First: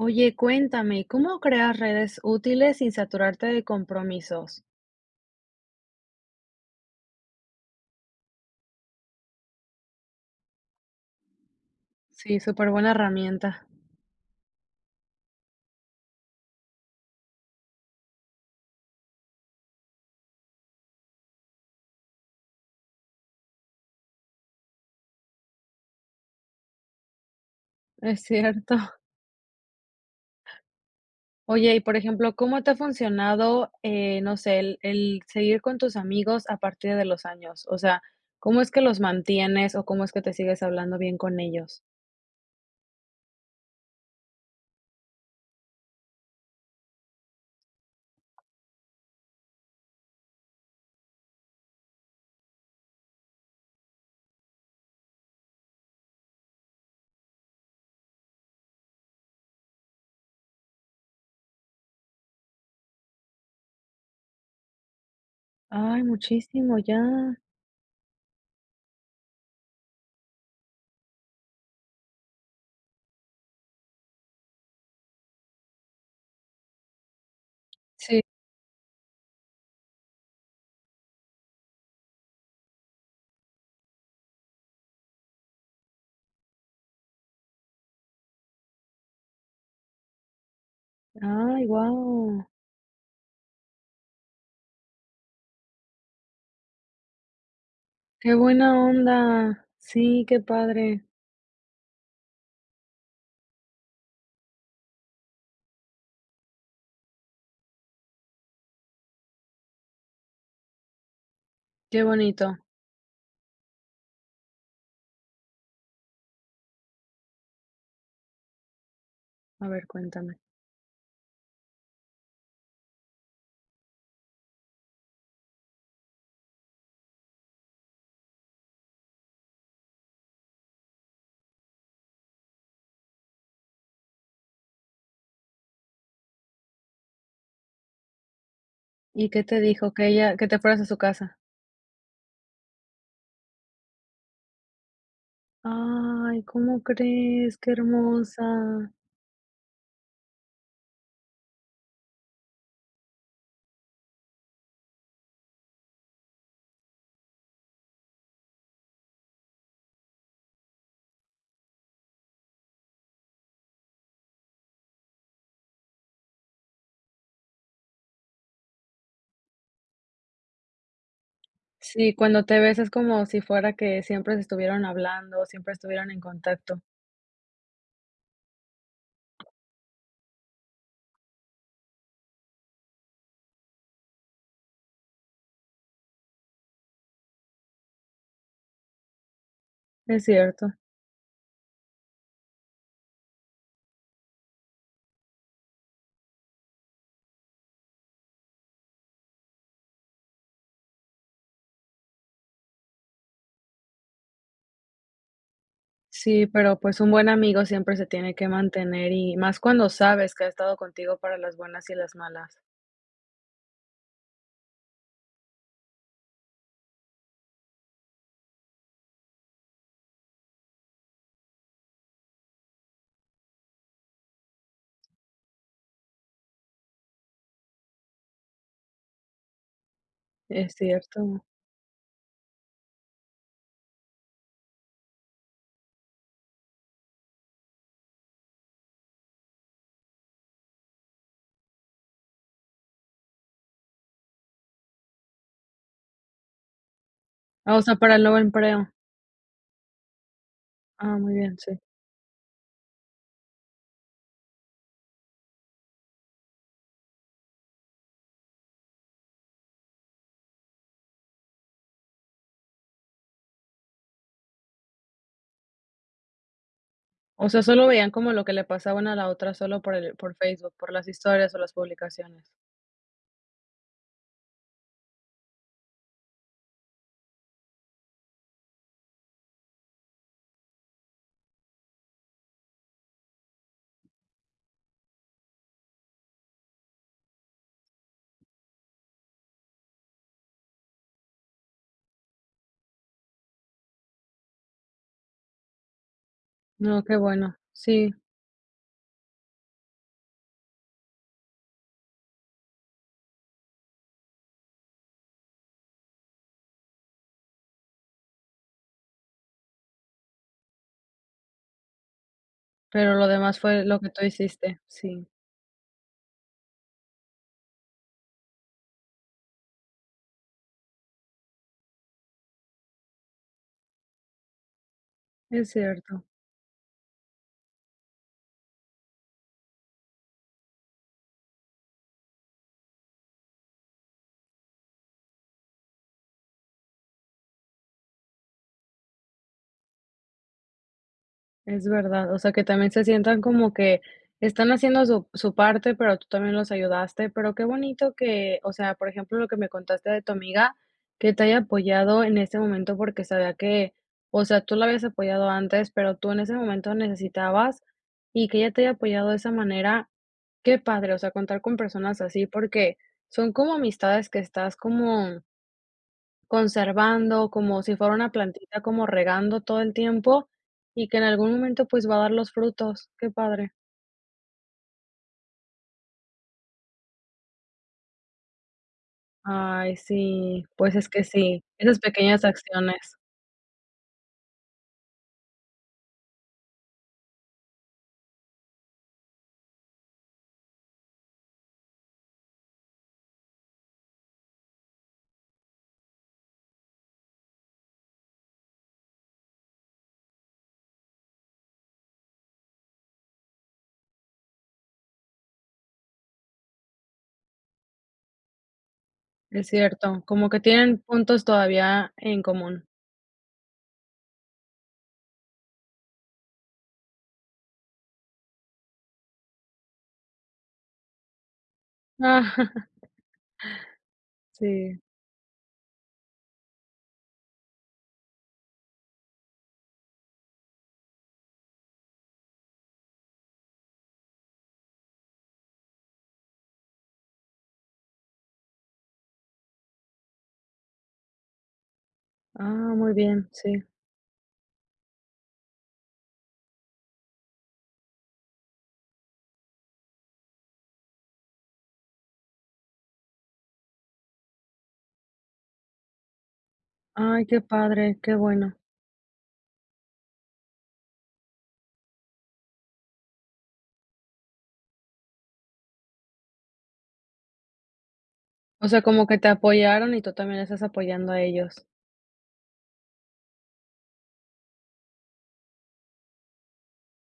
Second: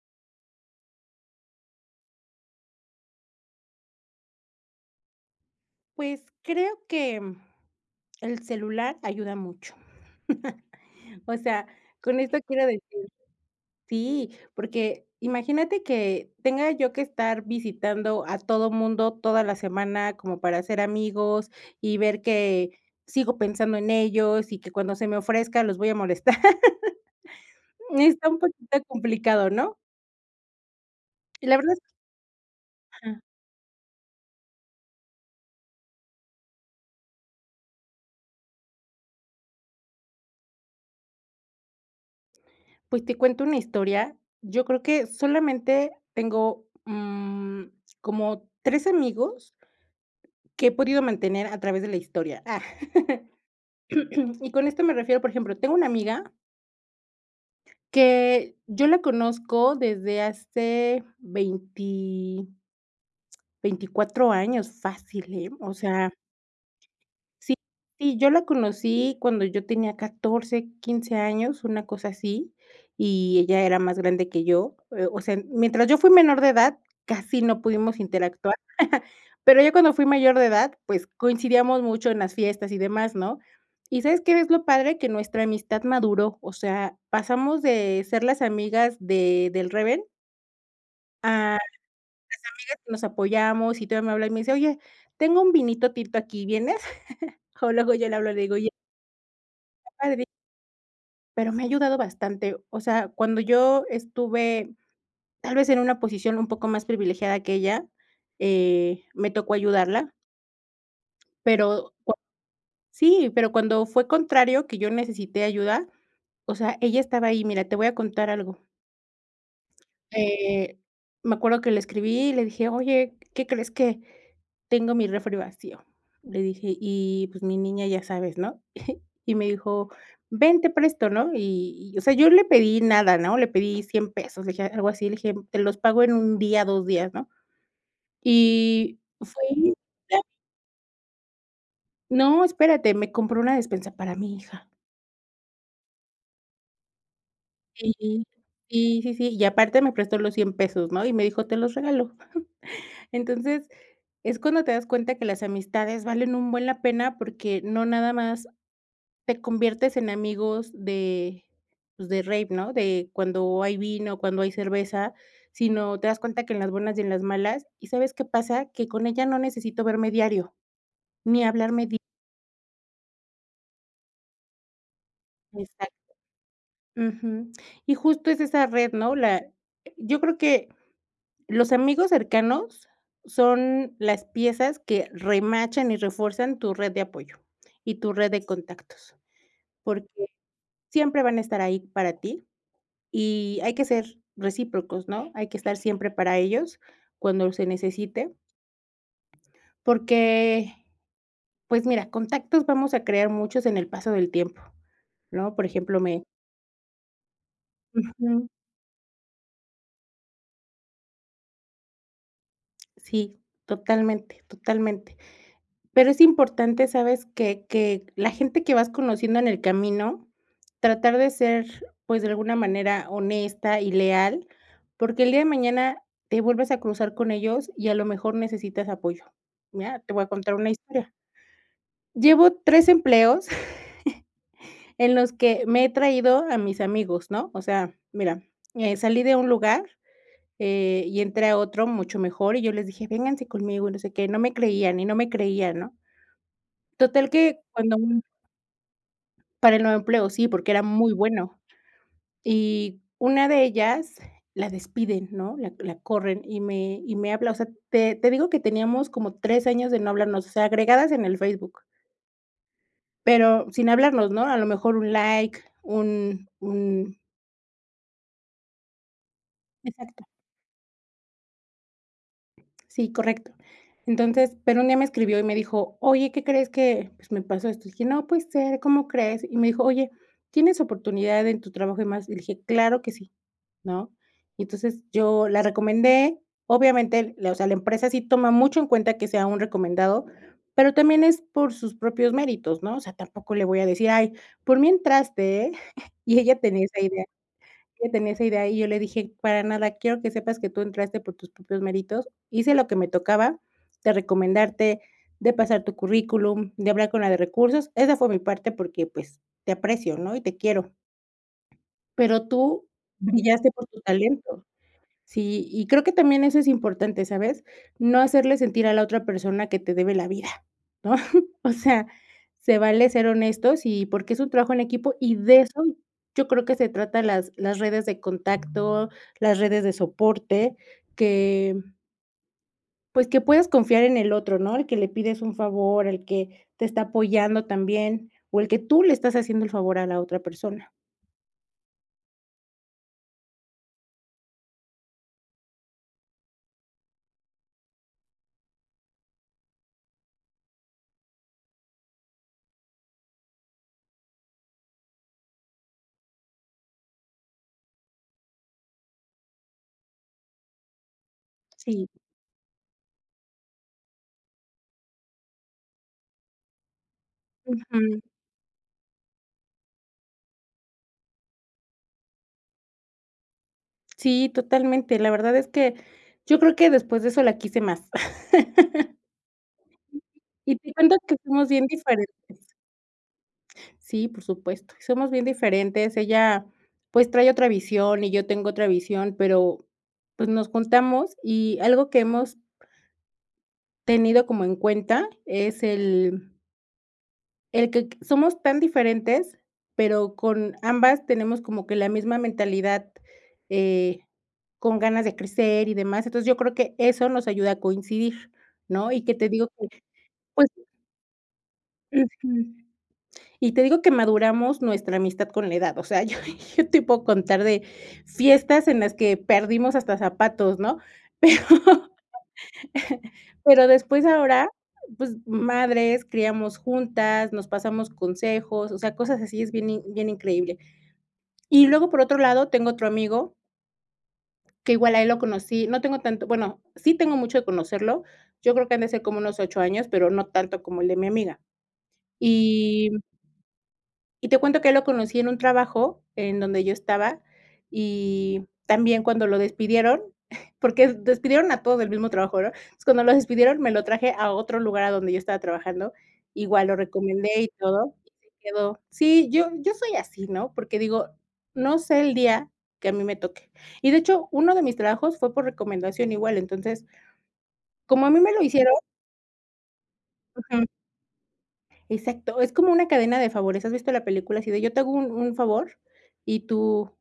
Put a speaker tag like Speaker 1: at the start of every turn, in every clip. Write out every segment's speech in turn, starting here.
Speaker 1: Oye, cuéntame, ¿cómo creas redes útiles sin saturarte de compromisos?
Speaker 2: Pues, creo que, mm, el celular ayuda mucho. O sea, con
Speaker 1: Sí,
Speaker 2: esto quiero decir
Speaker 1: superbuena herramienta.
Speaker 2: Sí, porque, imagínate que tenga yo que estar visitando a todo mundo, toda la semana como para ser amigos y ver que sigo pensando en ellos, y que cuando se me ofrezca los voy a molestar.
Speaker 1: Es
Speaker 2: Está un
Speaker 1: cierto.
Speaker 2: poquito complicado, ¿no? Y la verdad
Speaker 1: Oye, y
Speaker 2: es
Speaker 1: por ejemplo, ¿cómo te ha
Speaker 2: Ajá.
Speaker 1: funcionado, eh, no sé, el el seguir con tus amigos a partir de los años? O sea, ¿cómo es que los mantienes, o cómo es que te sigues hablando bien con ellos?
Speaker 2: Pues, ¿te cuento una historia? Yo creo que solamente tengo, mm, como 3 amigos que he podido mantener a través de la historia. Ah. Y con esto me refiero, por ejemplo, tengo una amiga que yo la conozco desde hace veinti 24, años, fácil, ¿eh?, o
Speaker 1: Ay,
Speaker 2: sea
Speaker 1: muchísimo ya.
Speaker 2: sí, sí, yo la conocí cuando yo tenía 14, 15 años, una cosa así, y ella era más grande que yo, eh, o sea, mientras yo fui menor de edad, casi no pudimos
Speaker 1: Sí.
Speaker 2: interactuar pero, ya cuando fui mayor de edad, pues, coincidíamos mucho en las fiestas y demás, ¿no? ¿Y sabes qué es lo padre? Que nuestra amistad maduró, o sea, pasamos de ser las amigas de del reven a las
Speaker 1: Ay,
Speaker 2: amigas
Speaker 1: wao.
Speaker 2: que nos apoyamos, y todavía me habla y me dice: "Oye, tengo un vinito tinto aquí, ¿vienes?" O luego yo le hablo,
Speaker 1: Qué
Speaker 2: le digo: "Oye"
Speaker 1: buena onda.
Speaker 2: que
Speaker 1: Sí,
Speaker 2: padre
Speaker 1: qué padre.
Speaker 2: Pero, me ha ayudado bastante. O sea, cuando yo estuve, tal vez, en una posición un poco más privilegiada que ella, eh, me tocó ayudarla pero,
Speaker 1: Qué
Speaker 2: co
Speaker 1: bonito.
Speaker 2: Sí, pero cuando fue contrario que yo necesité ayuda, o sea, ella estaba ahí. Mira, te voy a contar algo
Speaker 1: A ver, cuéntame.
Speaker 2: Eh, me acuerdo que le escribí y le dije: "Oye, ¿qué crees?, que tengo mi refri vacío", y le dije: "Y pues, mi niña ya sabes, ¿no?" Y me dijo: "Ven, te presto, ¿no?" Y y o sea, yo le pedí nada, ¿no? Le pedí 100 pesos, le dije, algo así, le dije: "Te los pago en 1 día, 2 días, ¿no?" Y
Speaker 1: ¿Y qué
Speaker 2: fue
Speaker 1: te
Speaker 2: y
Speaker 1: dijo? Que
Speaker 2: te
Speaker 1: ella que te fueras a su casa.
Speaker 2: No, espérate, me compró una despensa para mi hija.
Speaker 1: Ay, ¿cómo crees? Qué
Speaker 2: Sí.
Speaker 1: hermosa.
Speaker 2: Sí, sí, sí, y aparte me prestó los 100 pesos, ¿no?, y me dijo: "Te los regalo". Entonces, es cuando te das cuenta que las amistades valen un buen la pena, porque, no nada más te conviertes en amigos de, pues de rave, ¿no? De cuando hay vino, cuando hay cerveza, sino te das cuenta que en las buenas y en las malas, ¿y sabes qué pasa? Que con ella no necesito verme diario ni hablarme di
Speaker 1: Sí, cuando te ves es como si fuera que siempre se estuvieron hablando, siempre
Speaker 2: Exacto.
Speaker 1: estuvieran en contacto.
Speaker 2: Ujú. Y justo es esa red, ¿no?, la yo creo que, los amigos cercanos son las piezas que remachan y refuerzan tu red de apoyo, y tu red de contactos. Porque,
Speaker 1: Es cierto.
Speaker 2: siempre van a estar ahí para ti y hay que ser recíprocos, ¿no? Hay que estar siempre para ellos cuando se necesite porque, pues mira, contactos vamos a crear muchos en el paso del tiempo, ¿no? Por ejemplo, me
Speaker 1: Sí, pero pues, un buen amigo siempre se tiene que
Speaker 2: Ujú.
Speaker 1: mantener y más cuando sabes que ha estado contigo para las buenas y las malas.
Speaker 2: Sí, totalmente, totalmente. Pero, es importante, ¿sabes?, que que la gente que vas conociendo en el camino, tratar de ser, pues, de alguna manera honesta y leal, porque, el día de mañana te vuelves a cruzar con ellos y a lo mejor necesitas apoyo, ¿ya? Te voy a contar una
Speaker 1: Es
Speaker 2: historia.
Speaker 1: cierto.
Speaker 2: Llevo 3 empleos en los que me he traído a mis amigos, ¿no? O sea, mira, eh, salí de un lugar, eh, y entré a otro mucho mejor, y yo les dije: "Vénganse conmigo, no sé qué", no me creían, y no me creían, ¿no? Total que
Speaker 1: Ah, osea,
Speaker 2: cuando
Speaker 1: para el
Speaker 2: un
Speaker 1: nuevo empleo.
Speaker 2: Para el nuevo empleo, sí, porque, era muy
Speaker 1: Ah, muy bien,
Speaker 2: bueno,
Speaker 1: sí.
Speaker 2: y una de ellas la despiden, ¿no?, la la corren y me y me habla, o sea, te te digo que teníamos como 3 años de no hablarnos, o sea, agregadas en el Facebook pero, sin hablarnos, ¿no?, a lo mejor un like, un un
Speaker 1: O sea, solo veían como lo que le pasaban a la otra solo por el
Speaker 2: Exacto.
Speaker 1: por Facebook, por las historias o las publicaciones.
Speaker 2: Sí, correcto, entonces pero, un día me escribió y me dijo: "Oye, ¿qué crees?, que, pues, me pasó esto", dije: "No, puede ser, ¿cómo crees?". Y me dijo: "Oye, ¿tienes oportunidad en tu trabajo y demás?" Y le dije: "Claro que sí," ¿no? Y entonces, yo la recomendé, obviamente la, o sea, la empresa sí toma mucho en cuenta que sea un recomendado, pero, también es por sus propios méritos, ¿no? O sea, tampoco le voy a decir: "Ay, por mí entraste, ¿eh?" Y ella tenía esa
Speaker 1: No, qué
Speaker 2: idea.
Speaker 1: bueno, sí.
Speaker 2: Ella tenía esa idea, y yo le dije: "Para nada, quiero que sepas que tú entraste por tus propios méritos, hice lo que me tocaba, de recomendarte, de pasar tu currículum, de hablar con la de recursos. Esa fue mi parte porque, pues, te aprecio, ¿no? Y te quiero" "pero tú,
Speaker 1: Pero lo demás,
Speaker 2: brillaste
Speaker 1: fue
Speaker 2: por
Speaker 1: lo
Speaker 2: tu
Speaker 1: que tú
Speaker 2: talento".
Speaker 1: hiciste, sí.
Speaker 2: Sí, y creo que también eso es importante, ¿sabes? No hacerle sentir a la otra persona que te debe la vida, ¿no? O sea, se vale ser honestos y porque, es un trabajo en equipo, y de
Speaker 1: Es
Speaker 2: eso,
Speaker 1: cierto.
Speaker 2: yo creo que se trata las las redes de contacto, las redes de soporte, que pues que, puedes confiar en el otro, ¿no?, el que le pides un favor, el que te está apoyando también, o el que tú le estás haciendo el favor a la otra persona.
Speaker 1: Es verdad, o sea, que también se sientan como que están haciendo su su parte pero, tú también los ayudaste, pero, qué bonito que, o sea, por ejemplo, lo que me contaste de tu amiga, que te haya apoyado en ese momento, porque, sabía que, o sea, tú la habías apoyado antes, pero tú en ese momento necesitabas y que ella te haya apoyado de esa manera, qué padre, o sea, contar con
Speaker 2: Sí.
Speaker 1: personas así, porque, son como amistades que estás como conservando, como si fuera
Speaker 2: Ujú.
Speaker 1: una plantita como regando todo el tiempo y que en algún momento, pues, va a dar los frutos. Qué padre.
Speaker 2: Sí, totalmente, la verdad es que yo creo que después de eso la quise más.
Speaker 1: Ay, sí,
Speaker 2: Y te
Speaker 1: pues, es
Speaker 2: cuento
Speaker 1: que
Speaker 2: que
Speaker 1: sí.
Speaker 2: somos bien
Speaker 1: Esas pequeñas
Speaker 2: diferentes.
Speaker 1: acciones.
Speaker 2: Sí, por supuesto, somos bien diferentes. Ella, pues, trae otra visión y yo tengo otra visión, pero, pues, nos juntamos y algo que hemos tenido como en cuenta es el el quec somos tan diferentes pero, con ambas tenemos como que la misma mentalidad, eh, con ganas de crecer y demás. Entonces, yo creo que eso nos ayuda a coincidir, ¿no? Y que te
Speaker 1: Es
Speaker 2: digo que,
Speaker 1: cierto, como que
Speaker 2: pues
Speaker 1: tienen puntos todavía en
Speaker 2: Ujú.
Speaker 1: común.
Speaker 2: Y te digo que maduramos nuestra amistad con la edad, o sea, yo yo te puedo contar de fiestas en las que perdimos hasta zapatos, ¿no? Pero, pero después ahora,
Speaker 1: Sí.
Speaker 2: pues, madres, criamos juntas, nos pasamos consejos, o sea, cosas así es bien in bien increíble. Y luego, por otro lado, tengo otro amigo que igual a él lo conocí. No tengo tanto, bueno, sí tengo mucho de conocerlo, yo creo que han de ser como unos 8 años, pero, no tanto como el de mi amiga.
Speaker 1: Ah,
Speaker 2: Y,
Speaker 1: muy
Speaker 2: mm
Speaker 1: bien, sí.
Speaker 2: y te cuento que a él lo conocí en un trabajo en donde yo estaba, y también cuando lo despidieron, porque, despidieron a todos del mismo trabajo, ¿verdad? Entonces cuando lo despidieron, me lo traje a otro lugar a donde yo estaba trabajando, igual lo
Speaker 1: Ay,
Speaker 2: recomendé
Speaker 1: qué
Speaker 2: y todo
Speaker 1: padre,
Speaker 2: y
Speaker 1: qué
Speaker 2: se
Speaker 1: bueno.
Speaker 2: quedó. Sí, yo yo soy así, ¿no? Porque digo, no sé el día que a mí me toque, y, de hecho, 1 de mis trabajos fue por recomendación igual, entonces, como a mí me lo
Speaker 1: O
Speaker 2: hicieron
Speaker 1: sea, como que te apoyaron, y tú también estás
Speaker 2: Ujú.
Speaker 1: apoyando a ellos.
Speaker 2: Exacto, es como una cadena de favores, ¿has visto la película así de yo te hago un un favor y tú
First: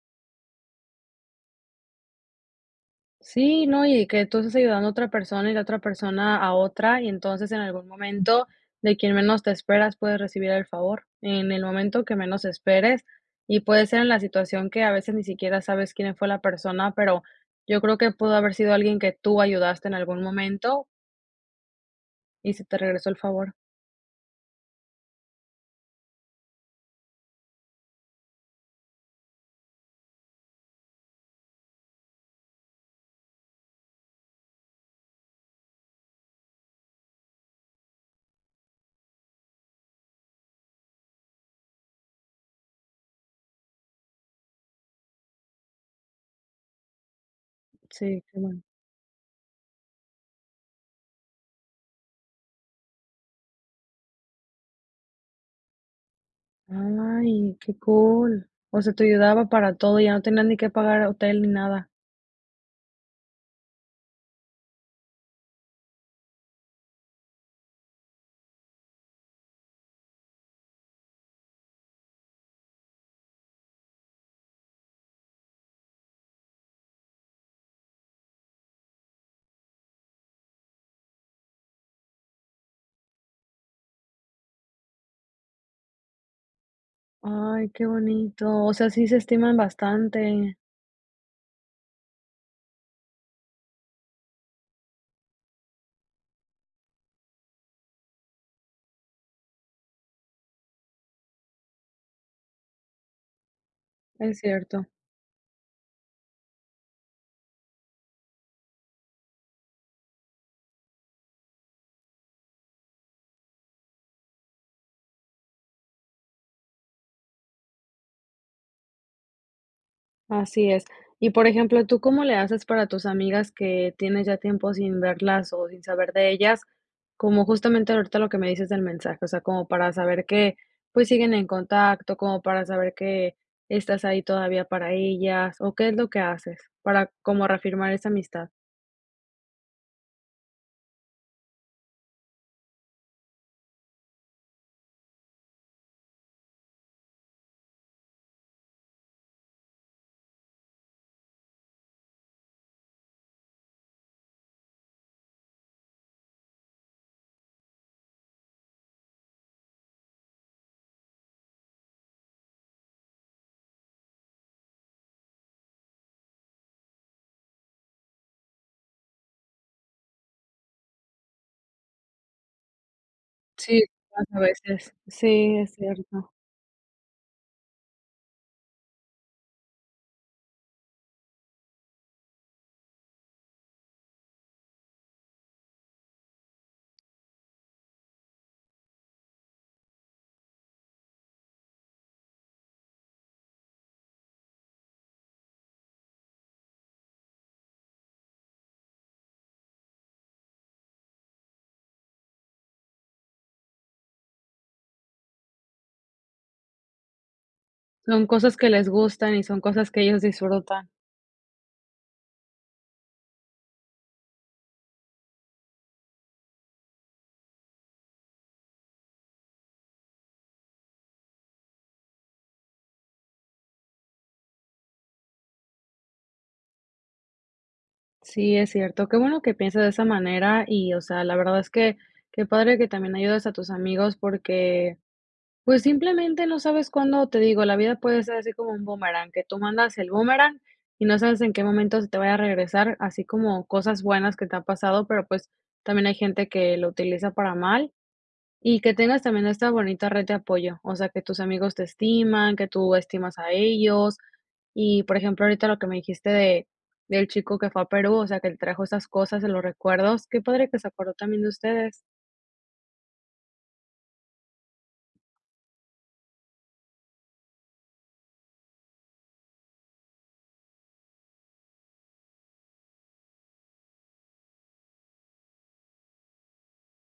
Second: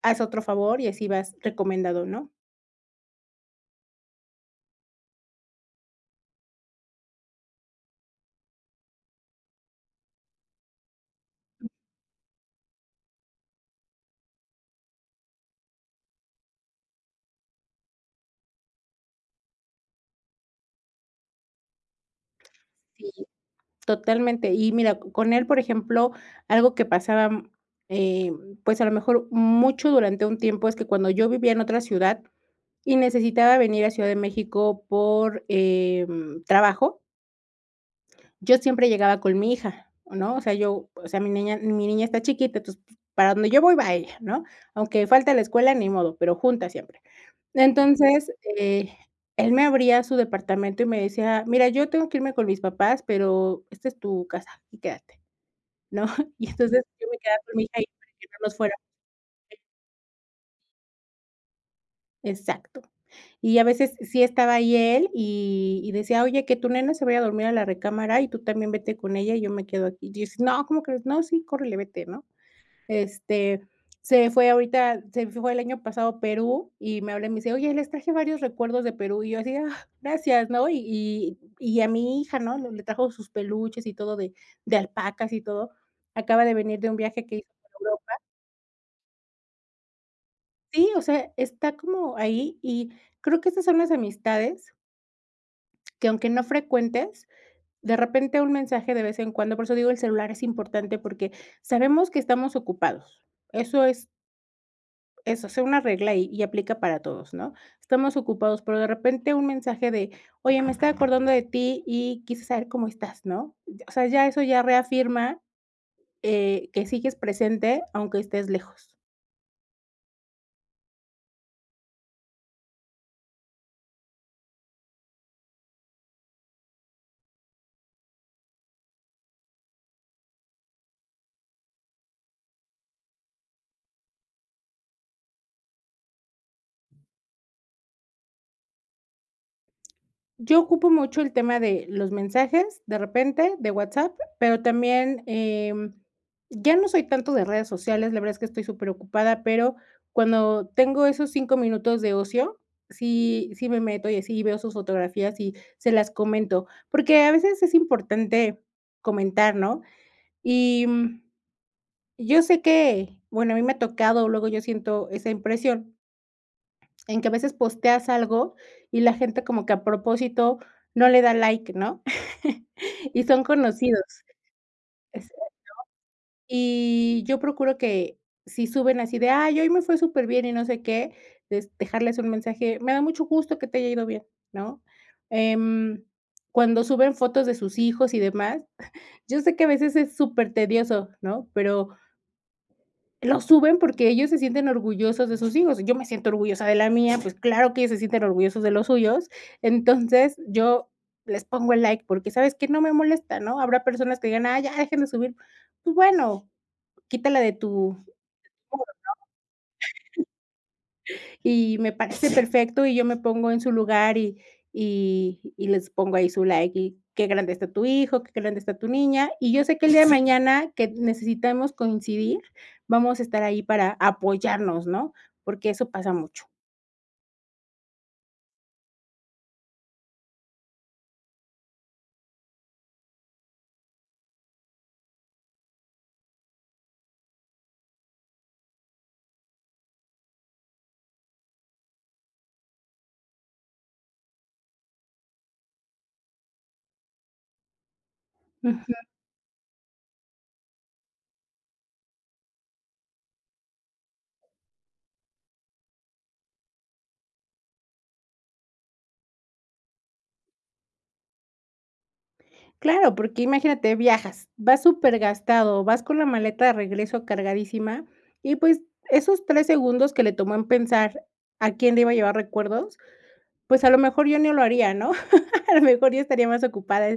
Speaker 2: haz otro favor, y así vas recomendado, ¿no?
Speaker 1: Sí, no, y que tú estás ayudando a otra persona y la otra persona a otra, y entonces, en algún momento, de quien menos te esperas puedes recibir el favor. En el momento que menos esperes, y puede ser en la situación que a veces ni siquiera sabes quién fue la persona, pero, yo creo que pudo haber sido alguien que tú ayudaste en algún momento y se te regresó
Speaker 2: Sí.
Speaker 1: el favor.
Speaker 2: Totalmente y, mira, co con él, por ejemplo, algo que pasaba, mm, eh, pues, a lo mejor, mucho durante un tiempo es que cuando yo vivía en otra ciudad y necesitaba venir a Ciudad de México por, em, trabajo yo siempre llegaba con mi hija, ¿no? O sea, yo, o sea, mi niña mi niña está chiquita, entonces, pues, para donde yo voy va ella, ¿no? Aunque falte la escuela, ni modo, pero, juntas siempre.
Speaker 1: Sí,
Speaker 2: Entonces,
Speaker 1: qué bueno.
Speaker 2: eh, él me abría su departamento y me decía: "Mira, yo tengo que irme con mis papás, pero, esta es tu casa y quédate", ¿no? Y entonces, yo me quedaba con
Speaker 1: Ay,
Speaker 2: mi hija
Speaker 1: qué
Speaker 2: ahí para que no
Speaker 1: cool.
Speaker 2: nos fuera
Speaker 1: O sea, te ayudaba para todo, ya no tenías ni que pagar hotel ni nada.
Speaker 2: Exacto. Y a veces sí estaba ahí él y y decía: "Oye, que tu nena se vaya a dormir a la recámara, y tú también vete con ella, y yo me quedo aquí". Yo decía: "No, ¿cómo crees?" 'No, sí, córrele, vete, ¿no?'". Este, se fue ahorita se fue el año pasado a Perú y me habla y me dice: "Oye, les traje varios recuerdos de Perú". Y yo así de: "Ah, gracias", ¿no? Y y y a mi hija, ¿no?, le le trajo sus peluches y todo de de alpacas y todo. Acaba de venir de un viaje que hizo
Speaker 1: Ay,
Speaker 2: por
Speaker 1: qué
Speaker 2: Europa.
Speaker 1: bonito. O sea, sí se estiman bastante.
Speaker 2: Sí, o sea, está como ahí y creo que esas son las amistades que, aunque no frecuentes, de repente un mensaje de vez en cuando por eso digo, el celular es importante, porque, sabemos que estamos ocupados. Eso es
Speaker 1: Es cierto.
Speaker 2: eso, sea una regla y y aplica para todos, ¿no? Estamos ocupados, pero, de repente un mensaje de: "Oye, me estaba acordando de ti y quise saber cómo estás, ¿no?" Ya o sea, ya eso ya reafirma, eh, que sigues presente aunque estés lejos.
Speaker 1: Así es. Y, por ejemplo, ¿tú cómo le haces para tus amigas que tienes ya tiempo sin verlas o sin saber de ellas? Como justamente ahorita lo que me dices del mensaje, o sea, como para saber que, pues, siguen en contacto, como para saber que estás ahí todavía para ellas, o ¿qué es lo que haces para como reafirmar esa amistad?
Speaker 2: Yo ocupo mucho el tema de los mensajes, de repente, de WhatsApp, pero también, eh, ya no soy tanto de redes sociales. La verdad es que estoy superocupada, pero cuando tengo esos 5 minutos de ocio, sí sí me meto y así veo sus fotografías y se las comento. Porque a veces es importante comentar, ¿no? Y mm, yo sé que, bueno, a mí me ha tocado, luego yo siento esa impresión en que a veces posteas algo y la gente como que a propósito no le da like, ¿no? Y son
Speaker 1: Sí,
Speaker 2: conocidos.
Speaker 1: pasa a veces.
Speaker 2: [unintelligible]
Speaker 1: Sí, es cierto.
Speaker 2: Y yo procuro que si suben así, de: "Ay, hoy me fue superbién y no sé qué", es dejarles un mensaje. Me da mucho gusto que te haya ido bien, ¿no? Em. Cuando suben fotos de sus hijos y demás, yo sé que a veces es supertedioso, ¿no? Pero lo suben porque ellos se sienten orgullosos de sus hijos. Yo me siento orgullosa de la mía, pues, claro que ellos se sienten orgullosos de los suyos. Entonces, yo les pongo el like porque, ¿sabes qué? No me molesta ¿no? Habrá personas que digan: "Ay, ya dejen de subir", pues bueno, quítala de tu de
Speaker 1: Son cosas que
Speaker 2: tu muro,
Speaker 1: les gustan y son cosas que ellos
Speaker 2: ¿no?
Speaker 1: disfrutan.
Speaker 2: Y me parece perfecto y yo me pongo en su lugar y y y les pongo ahí su like y qué grande está tu hijo, que qué grande está tu niña, y yo sé que el día de mañana que necesitemos coincidir, vamos a estar ahí para apoyarnos, ¿no? Porque eso pasa mucho.
Speaker 1: Sí, es cierto. Qué bueno que pienses de esa manera y, o sea, la verdad es que qué padre que también ayudes a tus amigos porque, pues, simplemente no sabes cuándo Te digo, la vida puede ser así como un bumerán, que tú mandas el bumerán, y no sabes en qué momento se te vaya a regresar. Así como cosas buenas que te ha pasado, pero, pues, también hay gente que lo utiliza para mal, y
Speaker 2: Ujú.
Speaker 1: que tengas también esta bonita red de apoyo, o sea, que tus amigos te estiman, que tú estimas a ellos, y, por ejemplo, ahorita lo que me dijiste de del chico que fue a Perú, o sea, que el trajo esas cosas en los recuerdos. Qué padre que se acordó también de ustedes.
Speaker 2: Claro, porque imagínate, viajas, vas supergastado, vas con la maleta de regreso cargadísima, y, pues, esos 3 segundos que le tomó en pensar a quién le iba a llevar recuerdos, pues, a lo mejor yo ni lo haría, ¿no? A lo mejor yo estaría más ocupada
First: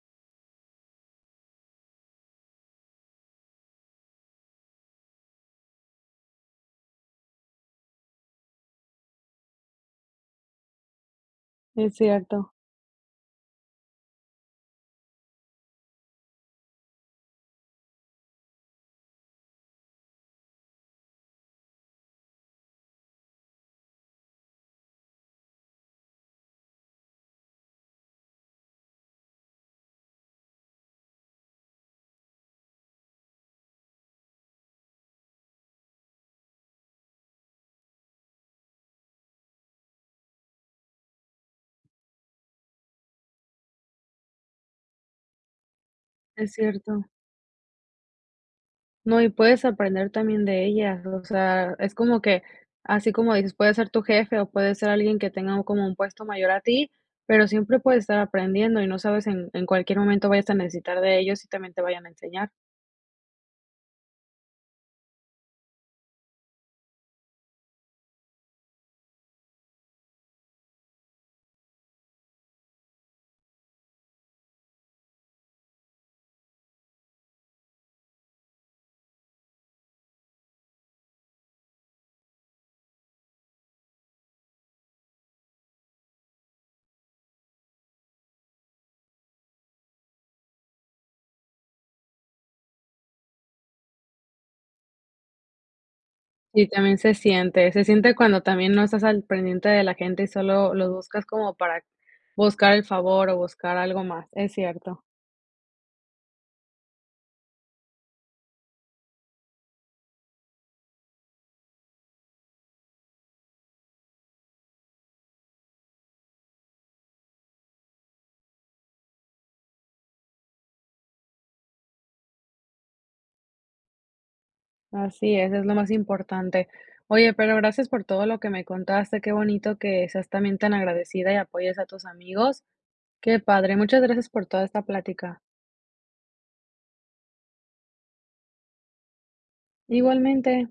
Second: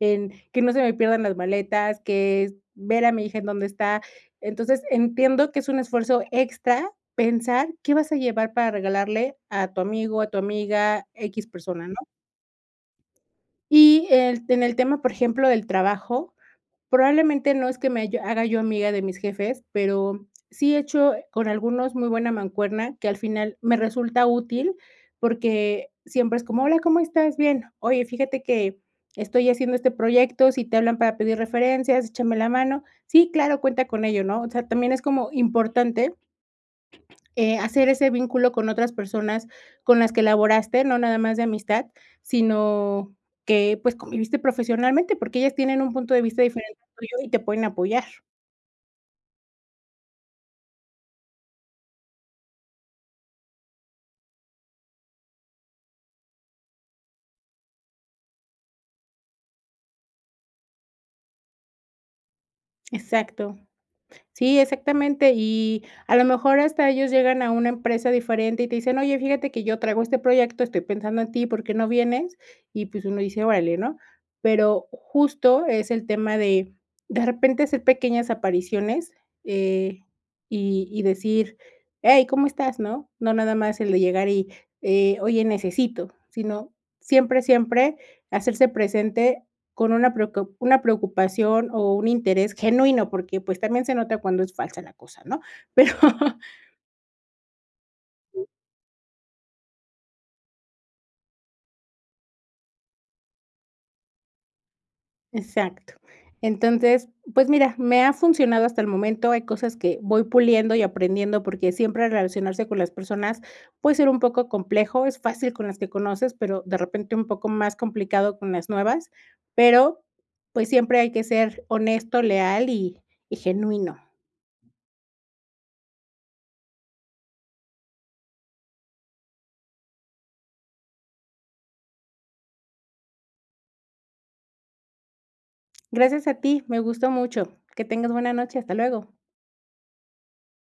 Speaker 2: en que no se me pierdan las maletas, que ver a mi hija en dónde está. Entonces, entiendo que es un esfuerzo extra pensar qué vas a llevar para regalarle a tu amigo, a tu amiga, equis persona,
Speaker 1: Es
Speaker 2: ¿no?
Speaker 1: cierto.
Speaker 2: Y, eh, en el tema, por ejemplo, del trabajo, probablemente no es que me haya haga yo amiga de mis jefes, pero sí he hecho con algunos muy buena mancuerna que al final me resulta útil porque siempre es como: "Hola, ¿cómo estás? 'Bien'. Oye, fíjate que estoy haciendo este proyecto, si te hablan para pedir referencias, échame la mano. 'Sí, claro, cuenta con ello,'" ¿no? O sea, también es como importante, eh, hacer ese vínculo con otras personas con las que laboraste, no nada más de amistad, sino que, pues, conviviste profesionalmente, porque ellas tienen un punto de vista
Speaker 1: Es
Speaker 2: diferente al
Speaker 1: cierto.
Speaker 2: tuyo y te pueden apoyar.
Speaker 1: No, y puedes aprender también de ella, o sea, es como que, así como dices, puede ser tu jefe o puede ser alguien que tenga como un puesto mayor a ti, pero siempre puedes estar aprendiendo y no sabes en en cualquier momento vayas a necesitar de ellos y también te vayan a enseñar.
Speaker 2: Exacto. Sí, exactamente, y a lo mejor hasta ellos llegan a una empresa diferente y te dicen: "Oye, fíjate que yo traigo este proyecto, estoy pensando en ti, ¿por qué no vienes?" Y, pues, uno dice: "Orale, ¿no?" Pero justo es el tema de de repente hacer pequeñas apariciones, eh, y y decir: "Ey, ¿cómo estás?", ¿no? No nada más el de llegar y, eh: "Oye, necesito", sino siempre, siempre hacerse presente con una preocu una preocupación o un interés genuino porque, pues, también se nota cuando es falsa la cosa, ¿no? Pero
Speaker 1: Y también se siente, se siente cuando también no estás al pendiente de la gente y solo los buscas como para buscar el favor o buscar algo más, es cierto.
Speaker 2: Exacto. Entonces, pues mira, me ha funcionado hasta el momento. Hay cosas que voy puliendo y aprendiendo porque siempre relacionarse con las personas puede ser un poco complejo. Es fácil con las que conoces, pero de repente un poco más complicado con las nuevas. Pero, pues, siempre hay que ser honesto, leal, y y genuino.
Speaker 1: Así es, es lo más importante. Oye, pero gracias por todo lo que me contaste, qué bonito que seas también tan agradecida y apoyes a tus amigos. Qué padre, muchas gracias por toda esta plática.
Speaker 2: Gracias a ti, me gustó mucho. Que tengas buena noche, hasta luego.
Speaker 1: Igualmente.